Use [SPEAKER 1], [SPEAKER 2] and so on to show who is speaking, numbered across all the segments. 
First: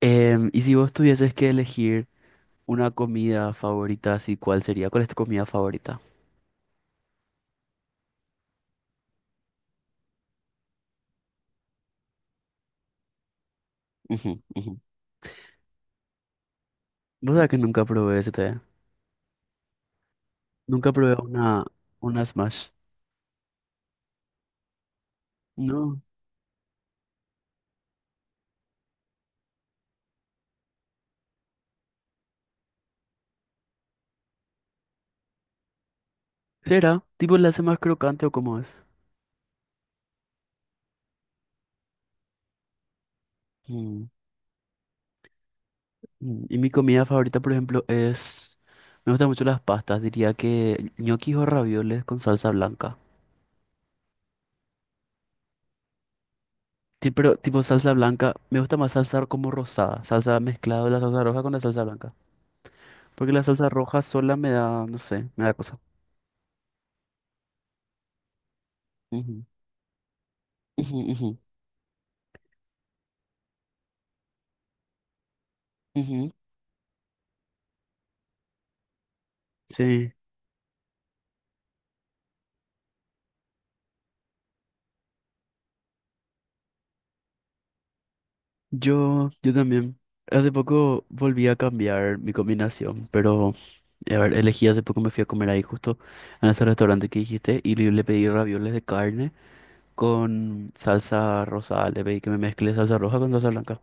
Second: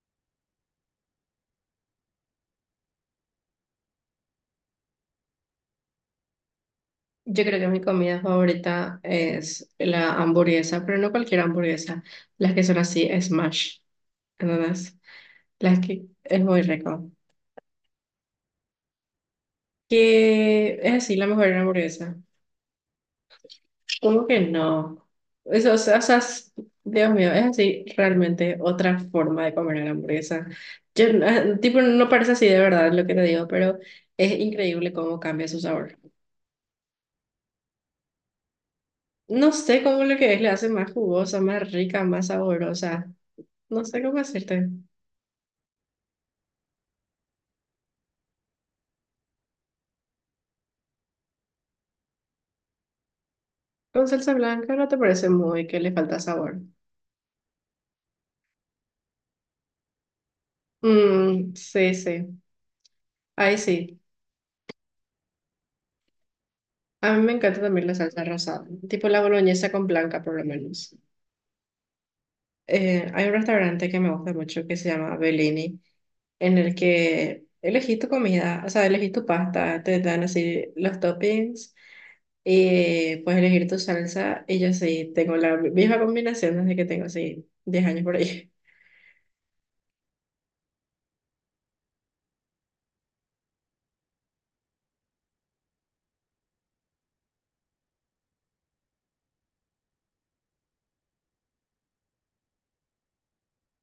[SPEAKER 1] Y si vos tuvieses que elegir una comida favorita, así, ¿cuál sería? ¿Cuál es tu comida favorita?
[SPEAKER 2] Yo creo que mi comida favorita es la hamburguesa, pero no cualquier hamburguesa, las que son así, smash,
[SPEAKER 1] Ujú, ujú.
[SPEAKER 2] ¿entendés? Las que es muy rico.
[SPEAKER 1] Vos sabés que nunca probé ese té.
[SPEAKER 2] Que
[SPEAKER 1] Nunca
[SPEAKER 2] es
[SPEAKER 1] probé
[SPEAKER 2] así la mejor hamburguesa.
[SPEAKER 1] una smash.
[SPEAKER 2] ¿Cómo que no? Eso, o sea,
[SPEAKER 1] No.
[SPEAKER 2] Dios mío, es así realmente otra forma de comer la hamburguesa. Yo, tipo, no parece así de verdad lo que te digo, pero es increíble cómo cambia su sabor.
[SPEAKER 1] ¿Será? ¿Tipo la hace más crocante o cómo es?
[SPEAKER 2] No sé cómo lo que es le hace más jugosa, más rica, más saborosa. No sé
[SPEAKER 1] Mm,
[SPEAKER 2] cómo decirte.
[SPEAKER 1] Y mi comida favorita, por ejemplo, es... Me gustan mucho las pastas. Diría que ñoquis o ravioles con salsa blanca.
[SPEAKER 2] Con salsa blanca no te parece muy que le falta sabor.
[SPEAKER 1] Pero tipo salsa blanca, me gusta más salsa como rosada. Salsa mezclado de la salsa roja con
[SPEAKER 2] Mm,
[SPEAKER 1] la salsa
[SPEAKER 2] sí,
[SPEAKER 1] blanca.
[SPEAKER 2] sí.
[SPEAKER 1] Porque la
[SPEAKER 2] Ahí
[SPEAKER 1] salsa
[SPEAKER 2] sí.
[SPEAKER 1] roja sola me da, no sé, me da cosa.
[SPEAKER 2] A mí me encanta también la salsa rosada, tipo la
[SPEAKER 1] Ujú,
[SPEAKER 2] boloñesa con blanca por lo menos.
[SPEAKER 1] ujú, ujú,
[SPEAKER 2] Hay un restaurante que me gusta mucho que se llama Bellini,
[SPEAKER 1] ujú.
[SPEAKER 2] en el que elegís tu comida, o sea, elegís tu pasta, te
[SPEAKER 1] Sí,
[SPEAKER 2] dan así los toppings y puedes elegir tu salsa. Y yo sí, tengo la misma combinación desde que tengo así 10 años por ahí.
[SPEAKER 1] yo también. Hace poco volví a cambiar mi combinación, pero a ver, elegí hace poco me fui a comer ahí justo en ese restaurante que dijiste y le pedí ravioles de carne con salsa rosada. Le pedí que me mezcle salsa roja con salsa blanca.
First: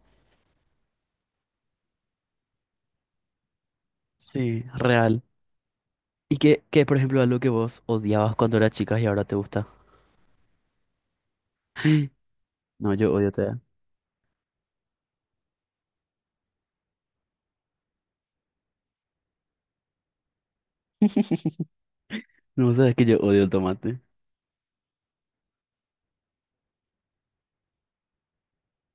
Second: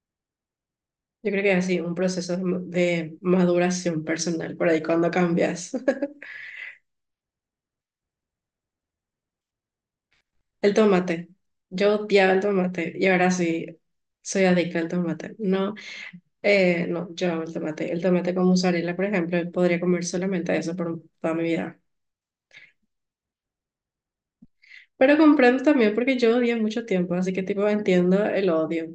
[SPEAKER 2] Yo creo que es así, un proceso de maduración personal,
[SPEAKER 1] Sí,
[SPEAKER 2] por ahí cuando
[SPEAKER 1] real.
[SPEAKER 2] cambias.
[SPEAKER 1] ¿Y qué, por ejemplo, algo que vos odiabas cuando eras chica y ahora te gusta?
[SPEAKER 2] El tomate. Yo odiaba el
[SPEAKER 1] No,
[SPEAKER 2] tomate y
[SPEAKER 1] yo odio
[SPEAKER 2] ahora
[SPEAKER 1] te.
[SPEAKER 2] sí soy adicta al tomate. No, no, yo amo el tomate. El tomate con mozzarella, por ejemplo, podría comer solamente eso por toda mi vida.
[SPEAKER 1] No, sabes que yo odio el tomate.
[SPEAKER 2] Pero comprendo también porque yo odié mucho tiempo, así que tipo entiendo el odio.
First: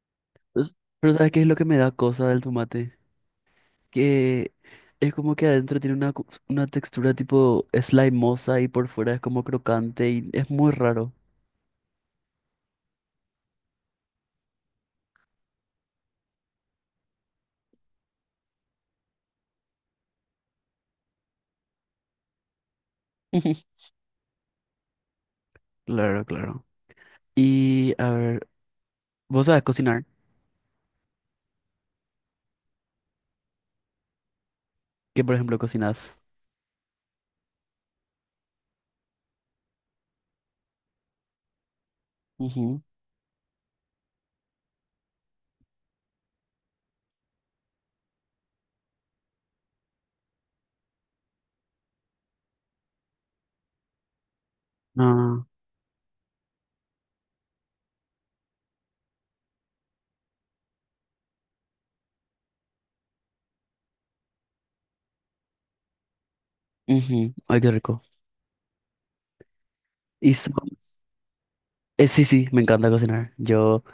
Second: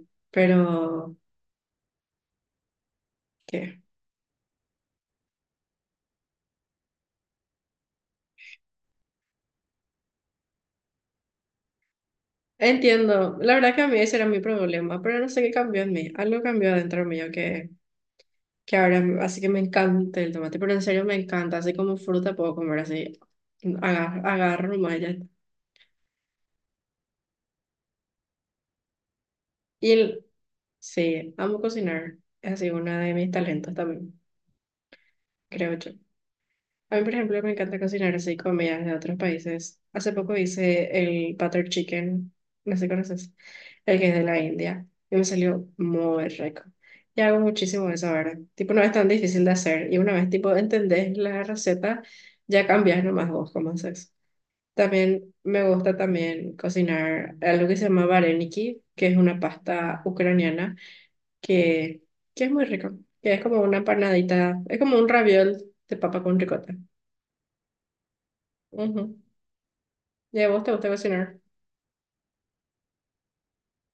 [SPEAKER 1] Pues, pero
[SPEAKER 2] Pero,
[SPEAKER 1] ¿sabes qué es lo que me da cosa del tomate?
[SPEAKER 2] ¿qué?
[SPEAKER 1] Que es como que adentro tiene una textura tipo slimosa y por fuera es como crocante y es muy raro.
[SPEAKER 2] Entiendo. La verdad que a mí ese era mi problema, pero no sé qué cambió en mí. Algo cambió adentro mío que ahora, así que me encanta el tomate, pero en serio me encanta, así como fruta puedo comer así, agarro nomás y ya está.
[SPEAKER 1] Claro, claro. Y a ver, ¿vos sabes
[SPEAKER 2] Y
[SPEAKER 1] cocinar?
[SPEAKER 2] el- sí, amo cocinar, es así uno de mis talentos también,
[SPEAKER 1] ¿Qué, por ejemplo,
[SPEAKER 2] creo yo.
[SPEAKER 1] cocinas?
[SPEAKER 2] A mí, por ejemplo, me encanta cocinar así comidas de otros países. Hace poco hice el butter chicken, no
[SPEAKER 1] Ujú.
[SPEAKER 2] sé si conoces, el que es de la India, y me salió muy rico. Y hago muchísimo de eso ahora. Tipo, no es tan difícil de hacer. Y una vez, tipo, entendés la receta, ya cambias nomás vos cómo haces. También
[SPEAKER 1] Ah,
[SPEAKER 2] me gusta también cocinar algo que se llama vareniki, que es una pasta ucraniana que, que es muy rico, que es como una empanadita es como un raviol de papa con ricota.
[SPEAKER 1] ujú. Ay, qué rico.
[SPEAKER 2] Ujú.
[SPEAKER 1] Y
[SPEAKER 2] ¿Y a
[SPEAKER 1] so-
[SPEAKER 2] vos te gusta cocinar?
[SPEAKER 1] sí, sí, me encanta cocinar. Yo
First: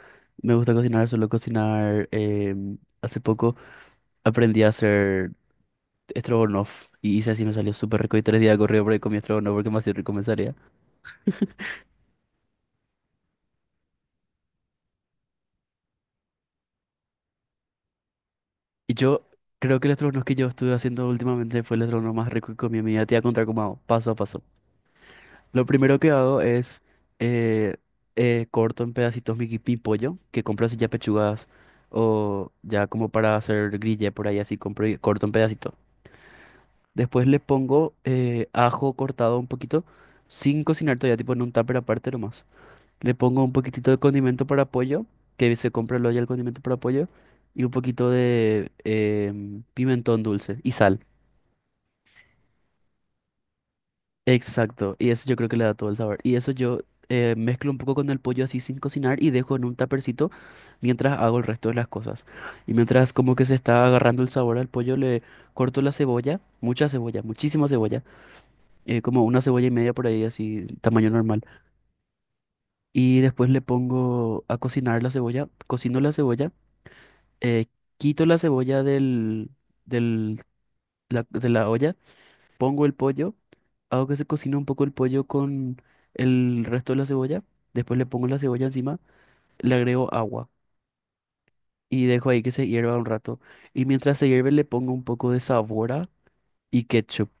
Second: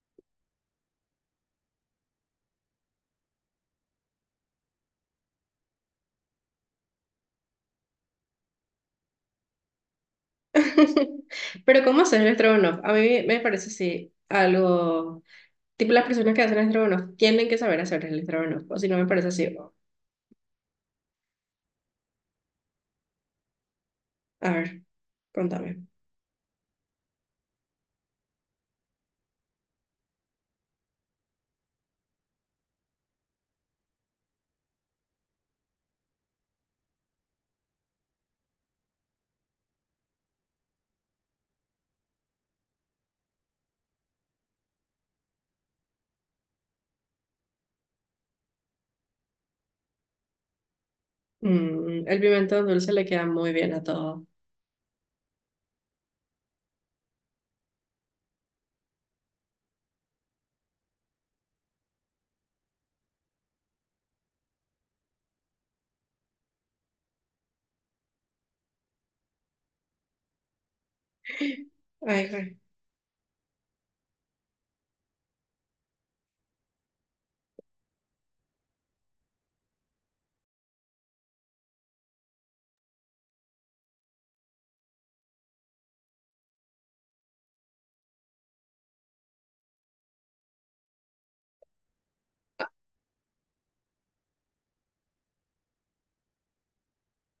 [SPEAKER 1] me gusta cocinar, suelo cocinar. Hace poco aprendí a hacer estrogonoff y hice así, me salió súper rico y tres días corrido por ahí comí estrogonoff porque me hacía rico me salía.
[SPEAKER 2] Pero ¿cómo haces el estrogonoff? A mí me parece así algo, tipo las personas que hacen estrogonoff tienen que saber hacer el estrogonoff, o si
[SPEAKER 1] Y
[SPEAKER 2] no me
[SPEAKER 1] yo
[SPEAKER 2] parece así.
[SPEAKER 1] creo que el estrogono que yo estuve haciendo últimamente fue el estrogono más rico que comí en mi vida. Te voy a contar cómo hago, paso a paso.
[SPEAKER 2] A ver,
[SPEAKER 1] Lo
[SPEAKER 2] contame.
[SPEAKER 1] primero que hago es eh, corto en pedacitos mi pollo, que compro así ya pechugas o ya como para hacer grilla por ahí, así compro y corto en pedacitos. Después le pongo ajo cortado un poquito, sin cocinar todavía, tipo en un tupper aparte nomás. Le pongo un poquitito de condimento para pollo, que se compra luego ya el condimento para pollo, y un poquito de pimentón dulce y sal.
[SPEAKER 2] Mm, el pimentón dulce le queda muy bien a todo.
[SPEAKER 1] Exacto, y eso yo creo que le da todo el sabor. Y eso yo mezclo un poco con el pollo así sin cocinar y dejo en un tapercito mientras hago el resto de las cosas. Y mientras como que se está agarrando el sabor al pollo, le corto la cebolla, mucha cebolla, muchísima cebolla, como una cebolla y media por ahí, así tamaño normal.
[SPEAKER 2] Ay, güey.
[SPEAKER 1] Y después le pongo a cocinar la cebolla, cocino la cebolla eh, quito la cebolla del, del- la- de la olla, pongo el pollo, hago que se cocine un poco el pollo con el resto de la cebolla, después le pongo la cebolla encima, le agrego agua y dejo ahí que se hierva un rato. Y mientras se hierve le pongo un poco de sabora y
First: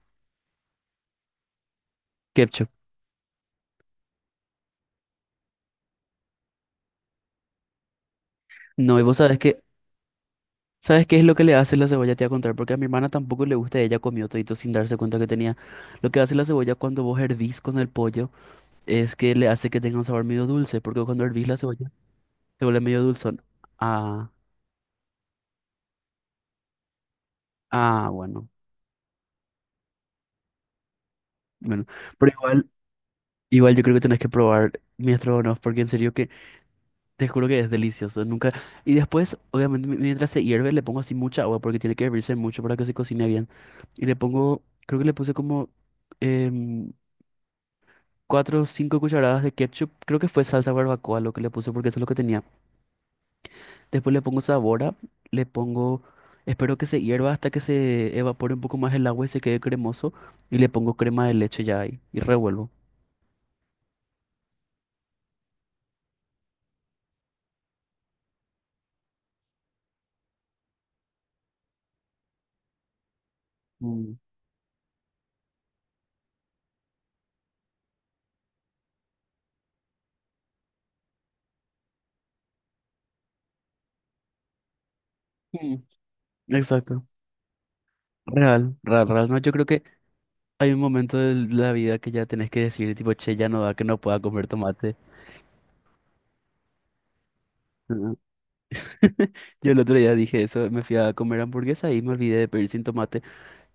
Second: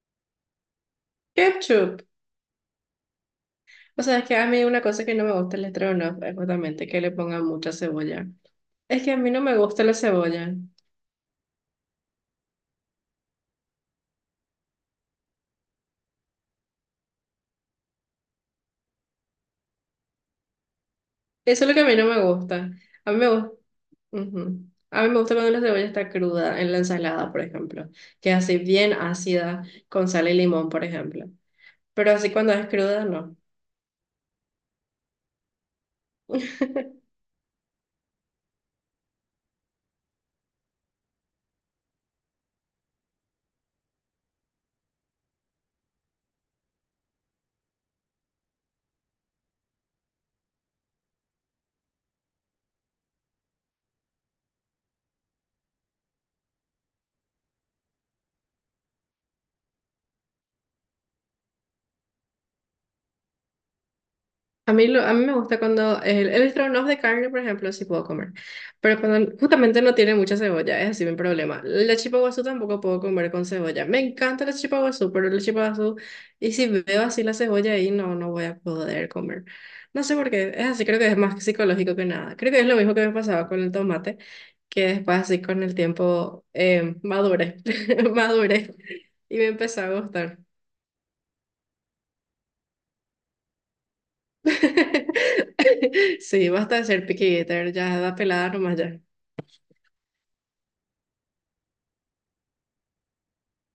[SPEAKER 2] Ketchup.
[SPEAKER 1] ketchup.
[SPEAKER 2] O sea, es que a mí una cosa que no me gusta el estrogonofe es justamente que le pongan mucha cebolla.
[SPEAKER 1] No,
[SPEAKER 2] Es
[SPEAKER 1] y
[SPEAKER 2] que a
[SPEAKER 1] vos
[SPEAKER 2] mí
[SPEAKER 1] sabes
[SPEAKER 2] no me
[SPEAKER 1] que,
[SPEAKER 2] gusta la cebolla.
[SPEAKER 1] ¿sabes qué es lo que le hace la cebolla? Te voy a contar, porque a mi hermana tampoco le gusta, ella comió todito sin darse cuenta que tenía. Lo que hace la cebolla cuando vos hervís con el pollo, es que le hace que tenga un sabor medio dulce, porque cuando hervís la
[SPEAKER 2] Eso es lo que a
[SPEAKER 1] cebolla
[SPEAKER 2] mí no me
[SPEAKER 1] se
[SPEAKER 2] gusta.
[SPEAKER 1] vuelve medio
[SPEAKER 2] A mí me
[SPEAKER 1] dulzón.
[SPEAKER 2] gusta,
[SPEAKER 1] Ah,
[SPEAKER 2] a mí me gusta cuando la cebolla está cruda en la ensalada, por ejemplo,
[SPEAKER 1] ah,
[SPEAKER 2] que es
[SPEAKER 1] bueno,
[SPEAKER 2] así bien ácida con sal y limón, por ejemplo.
[SPEAKER 1] bueno,
[SPEAKER 2] Pero así
[SPEAKER 1] pero
[SPEAKER 2] cuando es
[SPEAKER 1] igual,
[SPEAKER 2] cruda, no.
[SPEAKER 1] igual yo creo que tenés que probar mi estrogonoff, porque en serio que te juro que es delicioso, nunca. Y después, obviamente, mientras se hierve le pongo así mucha agua, porque tiene que hervirse mucho para que se cocine bien. Y le pongo, creo que le puse como em, cuatro o cinco cucharadas de ketchup, creo que fue salsa barbacoa lo que le puse, porque eso es lo que tenía. Después le pongo sabora, le pongo, espero que se hierva hasta que se evapore un poco más el agua y se quede cremoso. Y le pongo crema de leche ya ahí y revuelvo.
[SPEAKER 2] A mí, a mí me gusta cuando el estrogonoff de carne, por ejemplo, sí puedo comer, pero cuando justamente no tiene mucha cebolla, es así mi problema. La chipa guazú tampoco puedo comer con cebolla. Me
[SPEAKER 1] Mm.
[SPEAKER 2] encanta la chipa guazú, pero la chipa guazú, y si veo así la cebolla ahí, no, no voy a poder comer. No sé por qué, es así, creo que es más psicológico que nada. Creo que es lo mismo que me pasaba con el tomate, que después así con el
[SPEAKER 1] Mm,
[SPEAKER 2] tiempo
[SPEAKER 1] exacto.
[SPEAKER 2] madure madure
[SPEAKER 1] Real, real, real. No,
[SPEAKER 2] y me
[SPEAKER 1] yo creo
[SPEAKER 2] empezó
[SPEAKER 1] que
[SPEAKER 2] a gustar.
[SPEAKER 1] hay un momento de la vida que ya tenés que decir, tipo, che, ya no da que no pueda comer tomate.
[SPEAKER 2] Sí, basta de ser picky eater, ya da
[SPEAKER 1] Ujú.
[SPEAKER 2] pelada nomás ya.
[SPEAKER 1] Yo el otro día dije eso, me fui a comer hamburguesa y me olvidé de pedir sin tomate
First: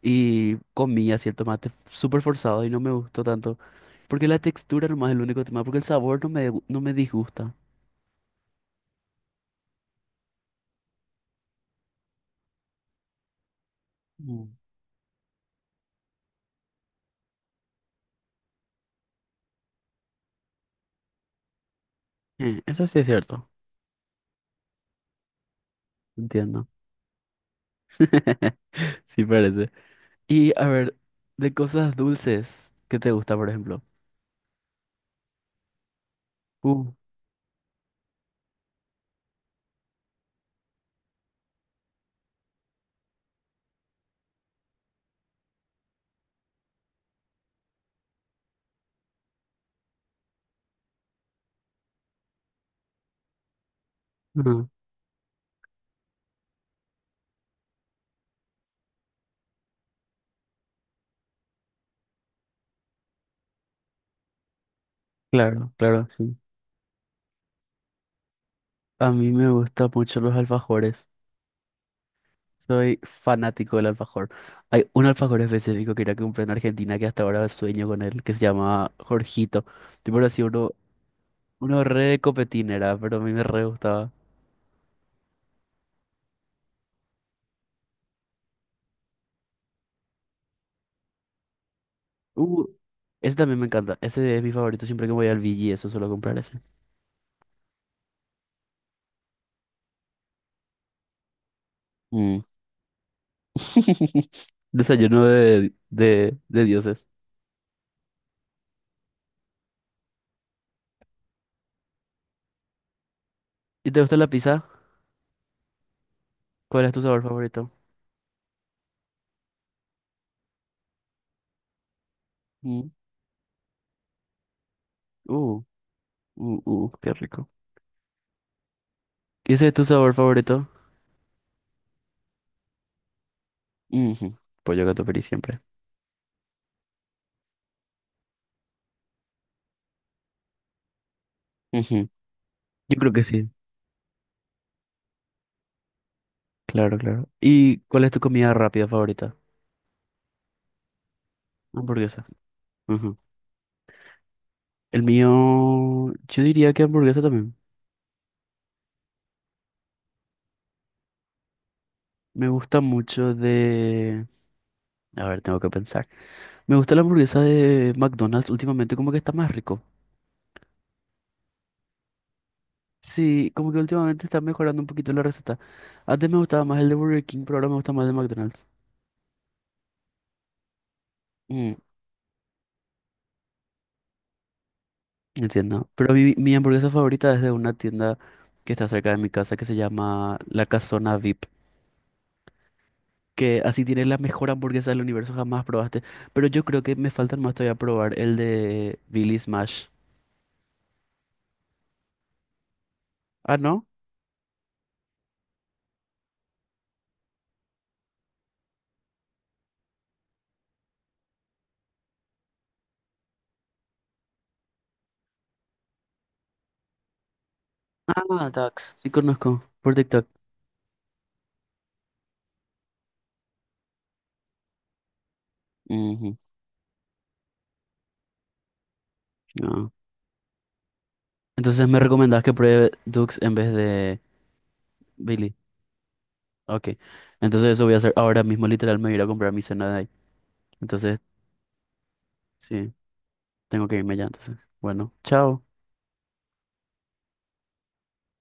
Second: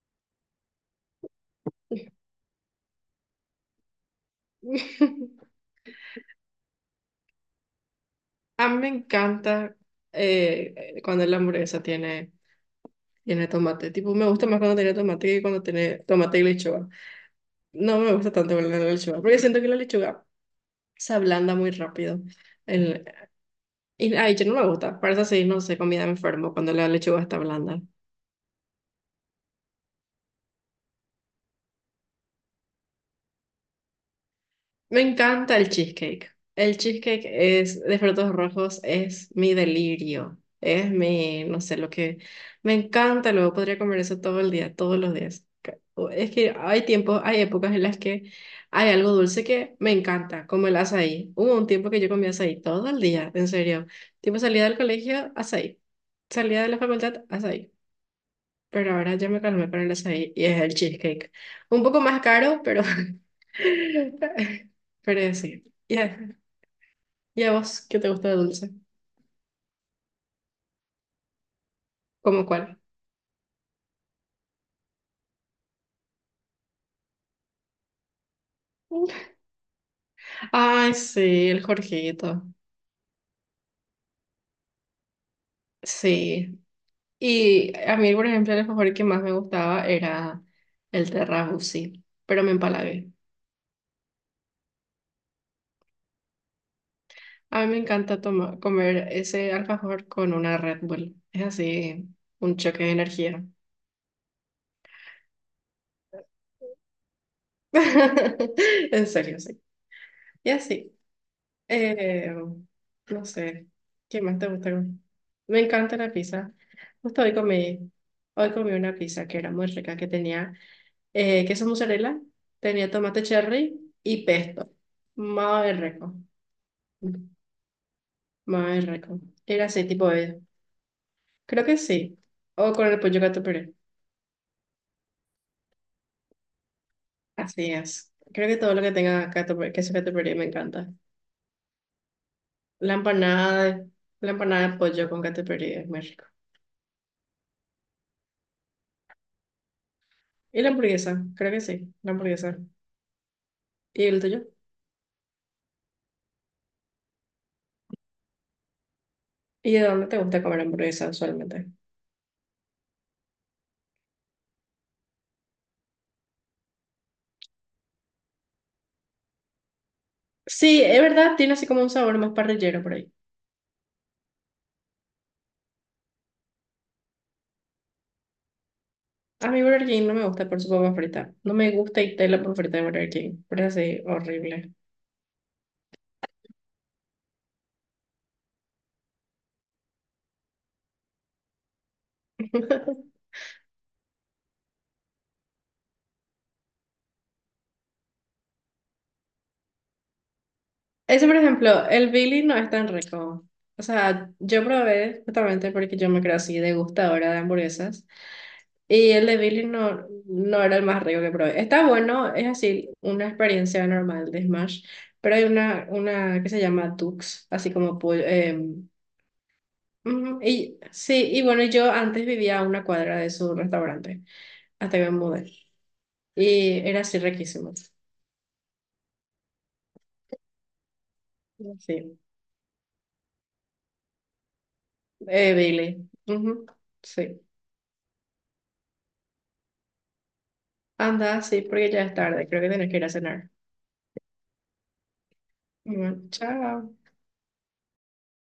[SPEAKER 1] y comí así el tomate súper forzado y no me gustó tanto. Porque la textura nomás es el único tema, porque el sabor no no me disgusta.
[SPEAKER 2] A mí me encanta cuando la hamburguesa tiene tomate. Tipo, me gusta
[SPEAKER 1] Mm.
[SPEAKER 2] más cuando tiene tomate que cuando tiene tomate y lechuga. No me gusta tanto con la lechuga, porque siento que la lechuga se ablanda muy rápido.
[SPEAKER 1] Eso sí
[SPEAKER 2] El,
[SPEAKER 1] es cierto,
[SPEAKER 2] y ay, yo no me gusta. Para eso sí, no sé, comida me enfermo
[SPEAKER 1] entiendo.
[SPEAKER 2] cuando la lechuga está blanda.
[SPEAKER 1] Sí parece. Y a ver, de cosas dulces, ¿qué te gusta, por ejemplo?
[SPEAKER 2] Me encanta el cheesecake. El
[SPEAKER 1] Uh,
[SPEAKER 2] cheesecake es de frutos rojos, es mi delirio. Es mi, no sé, lo que me encanta. Luego podría comer eso todo el día, todos los días. Es que hay tiempos, hay épocas en las que hay algo dulce que me encanta, como el azaí. Hubo un tiempo que yo comía azaí todo el día, en serio. Tipo salía
[SPEAKER 1] ujú,
[SPEAKER 2] del colegio, azaí. Salía de la facultad, azaí pero ahora ya me calmé para el açaí y es el cheesecake. Un poco más caro, pero, pero sí.
[SPEAKER 1] claro,
[SPEAKER 2] ¿Y
[SPEAKER 1] claro, sí.
[SPEAKER 2] y a vos qué te gusta de dulce?
[SPEAKER 1] A mí me gustan mucho los alfajores.
[SPEAKER 2] ¿Cómo cuál?
[SPEAKER 1] Soy fanático del alfajor. Hay un alfajor específico que ir que comprar en Argentina que hasta ahora sueño con él, que se llama Jorgito. Tipo así,
[SPEAKER 2] Ay, sí, el
[SPEAKER 1] uno re de
[SPEAKER 2] Jorgito.
[SPEAKER 1] copetín era, pero a mí me re gustaba.
[SPEAKER 2] Sí. Y a mí, por ejemplo, el alfajor que más me gustaba era el Terrabuzzi, pero me
[SPEAKER 1] Uh,
[SPEAKER 2] empalagué.
[SPEAKER 1] ese también me encanta. Ese es mi favorito siempre que voy al Vigi, eso suelo comprar ese.
[SPEAKER 2] A mí me encanta comer ese alfajor con una Red Bull. Es así,
[SPEAKER 1] Mm.
[SPEAKER 2] un choque de energía.
[SPEAKER 1] Desayuno de dioses.
[SPEAKER 2] En serio, sí. Y así. Eh, no sé,
[SPEAKER 1] ¿Y te gusta
[SPEAKER 2] ¿qué
[SPEAKER 1] la
[SPEAKER 2] más te
[SPEAKER 1] pizza?
[SPEAKER 2] gusta? ¿Comer? Me encanta la pizza.
[SPEAKER 1] ¿Cuál es tu sabor
[SPEAKER 2] Justo hoy
[SPEAKER 1] favorito?
[SPEAKER 2] comí, hoy comí una pizza que era muy rica, que tenía queso mozzarella,
[SPEAKER 1] Mm,
[SPEAKER 2] tenía tomate cherry y pesto.
[SPEAKER 1] uh,
[SPEAKER 2] Muy rico,
[SPEAKER 1] qué rico.
[SPEAKER 2] muy rico.
[SPEAKER 1] ¿Y ese
[SPEAKER 2] Era
[SPEAKER 1] es tu
[SPEAKER 2] así, tipo
[SPEAKER 1] sabor
[SPEAKER 2] de,
[SPEAKER 1] favorito?
[SPEAKER 2] creo que sí, o con el pollo gato puré.
[SPEAKER 1] Ujú, pollo gato feliz siempre.
[SPEAKER 2] Así es. Creo que todo lo que tenga gato, queso gato puré me encanta.
[SPEAKER 1] Ujú,
[SPEAKER 2] La
[SPEAKER 1] yo creo que sí.
[SPEAKER 2] empanada de, la empanada de pollo con gato puré es muy rico.
[SPEAKER 1] Claro, claro. ¿Y cuál es tu comida rápida favorita?
[SPEAKER 2] Y la hamburguesa, creo que sí, la
[SPEAKER 1] Hamburguesa.
[SPEAKER 2] hamburguesa.
[SPEAKER 1] Ujú.
[SPEAKER 2] ¿Y el tuyo?
[SPEAKER 1] El mío, yo diría que hamburguesa también.
[SPEAKER 2] ¿Y de dónde te gusta comer hamburguesa usualmente?
[SPEAKER 1] Me gusta mucho de... A ver, tengo que pensar. Me gusta la hamburguesa de McDonald's últimamente, como que está más rico.
[SPEAKER 2] Sí, es verdad, tiene así como un sabor más parrillero por ahí.
[SPEAKER 1] Sí, como que últimamente está mejorando un poquito la receta. Antes me gustaba más el de Burger King, pero ahora me gusta más el de McDonald's.
[SPEAKER 2] A mí Burger King no me gusta por su papa frita. No me
[SPEAKER 1] Mm,
[SPEAKER 2] gusta y la papa frita de Burger King. Pero es así, horrible.
[SPEAKER 1] entiendo. Pero mi hamburguesa favorita es de una tienda que está cerca de mi casa que se llama La Casona VIP. Que así tiene la mejor hamburguesa del universo, jamás probaste. Pero yo creo que me faltan más todavía probar el de Billy Smash.
[SPEAKER 2] Ese, por ejemplo, el Billy no es tan rico.
[SPEAKER 1] Ah,
[SPEAKER 2] O
[SPEAKER 1] ¿no?
[SPEAKER 2] sea, yo probé justamente porque yo me creo así degustadora de hamburguesas. Y el de Billy no, no era el más rico que probé. Está bueno, es así, una experiencia normal de Smash. Pero hay una que se llama Tux, así como pollo,
[SPEAKER 1] Ah, Dux. Sí conozco. Por TikTok.
[SPEAKER 2] ujú, y sí, y bueno, yo antes vivía a una cuadra de su restaurante, hasta que me mudé.
[SPEAKER 1] Ujú,
[SPEAKER 2] Y era así riquísimo.
[SPEAKER 1] ah. Entonces me
[SPEAKER 2] Sí,
[SPEAKER 1] recomendás que pruebe Dux en vez de Billy.
[SPEAKER 2] Billy. Ujú,
[SPEAKER 1] Ok.
[SPEAKER 2] sí,
[SPEAKER 1] Entonces eso voy a hacer ahora mismo, literal, me voy a ir a comprar mi cena de ahí. Entonces,
[SPEAKER 2] anda, sí, porque ya es tarde, creo que tienes
[SPEAKER 1] sí,
[SPEAKER 2] que ir a cenar.
[SPEAKER 1] tengo que irme ya entonces. Bueno, chao.
[SPEAKER 2] Bueno, chao.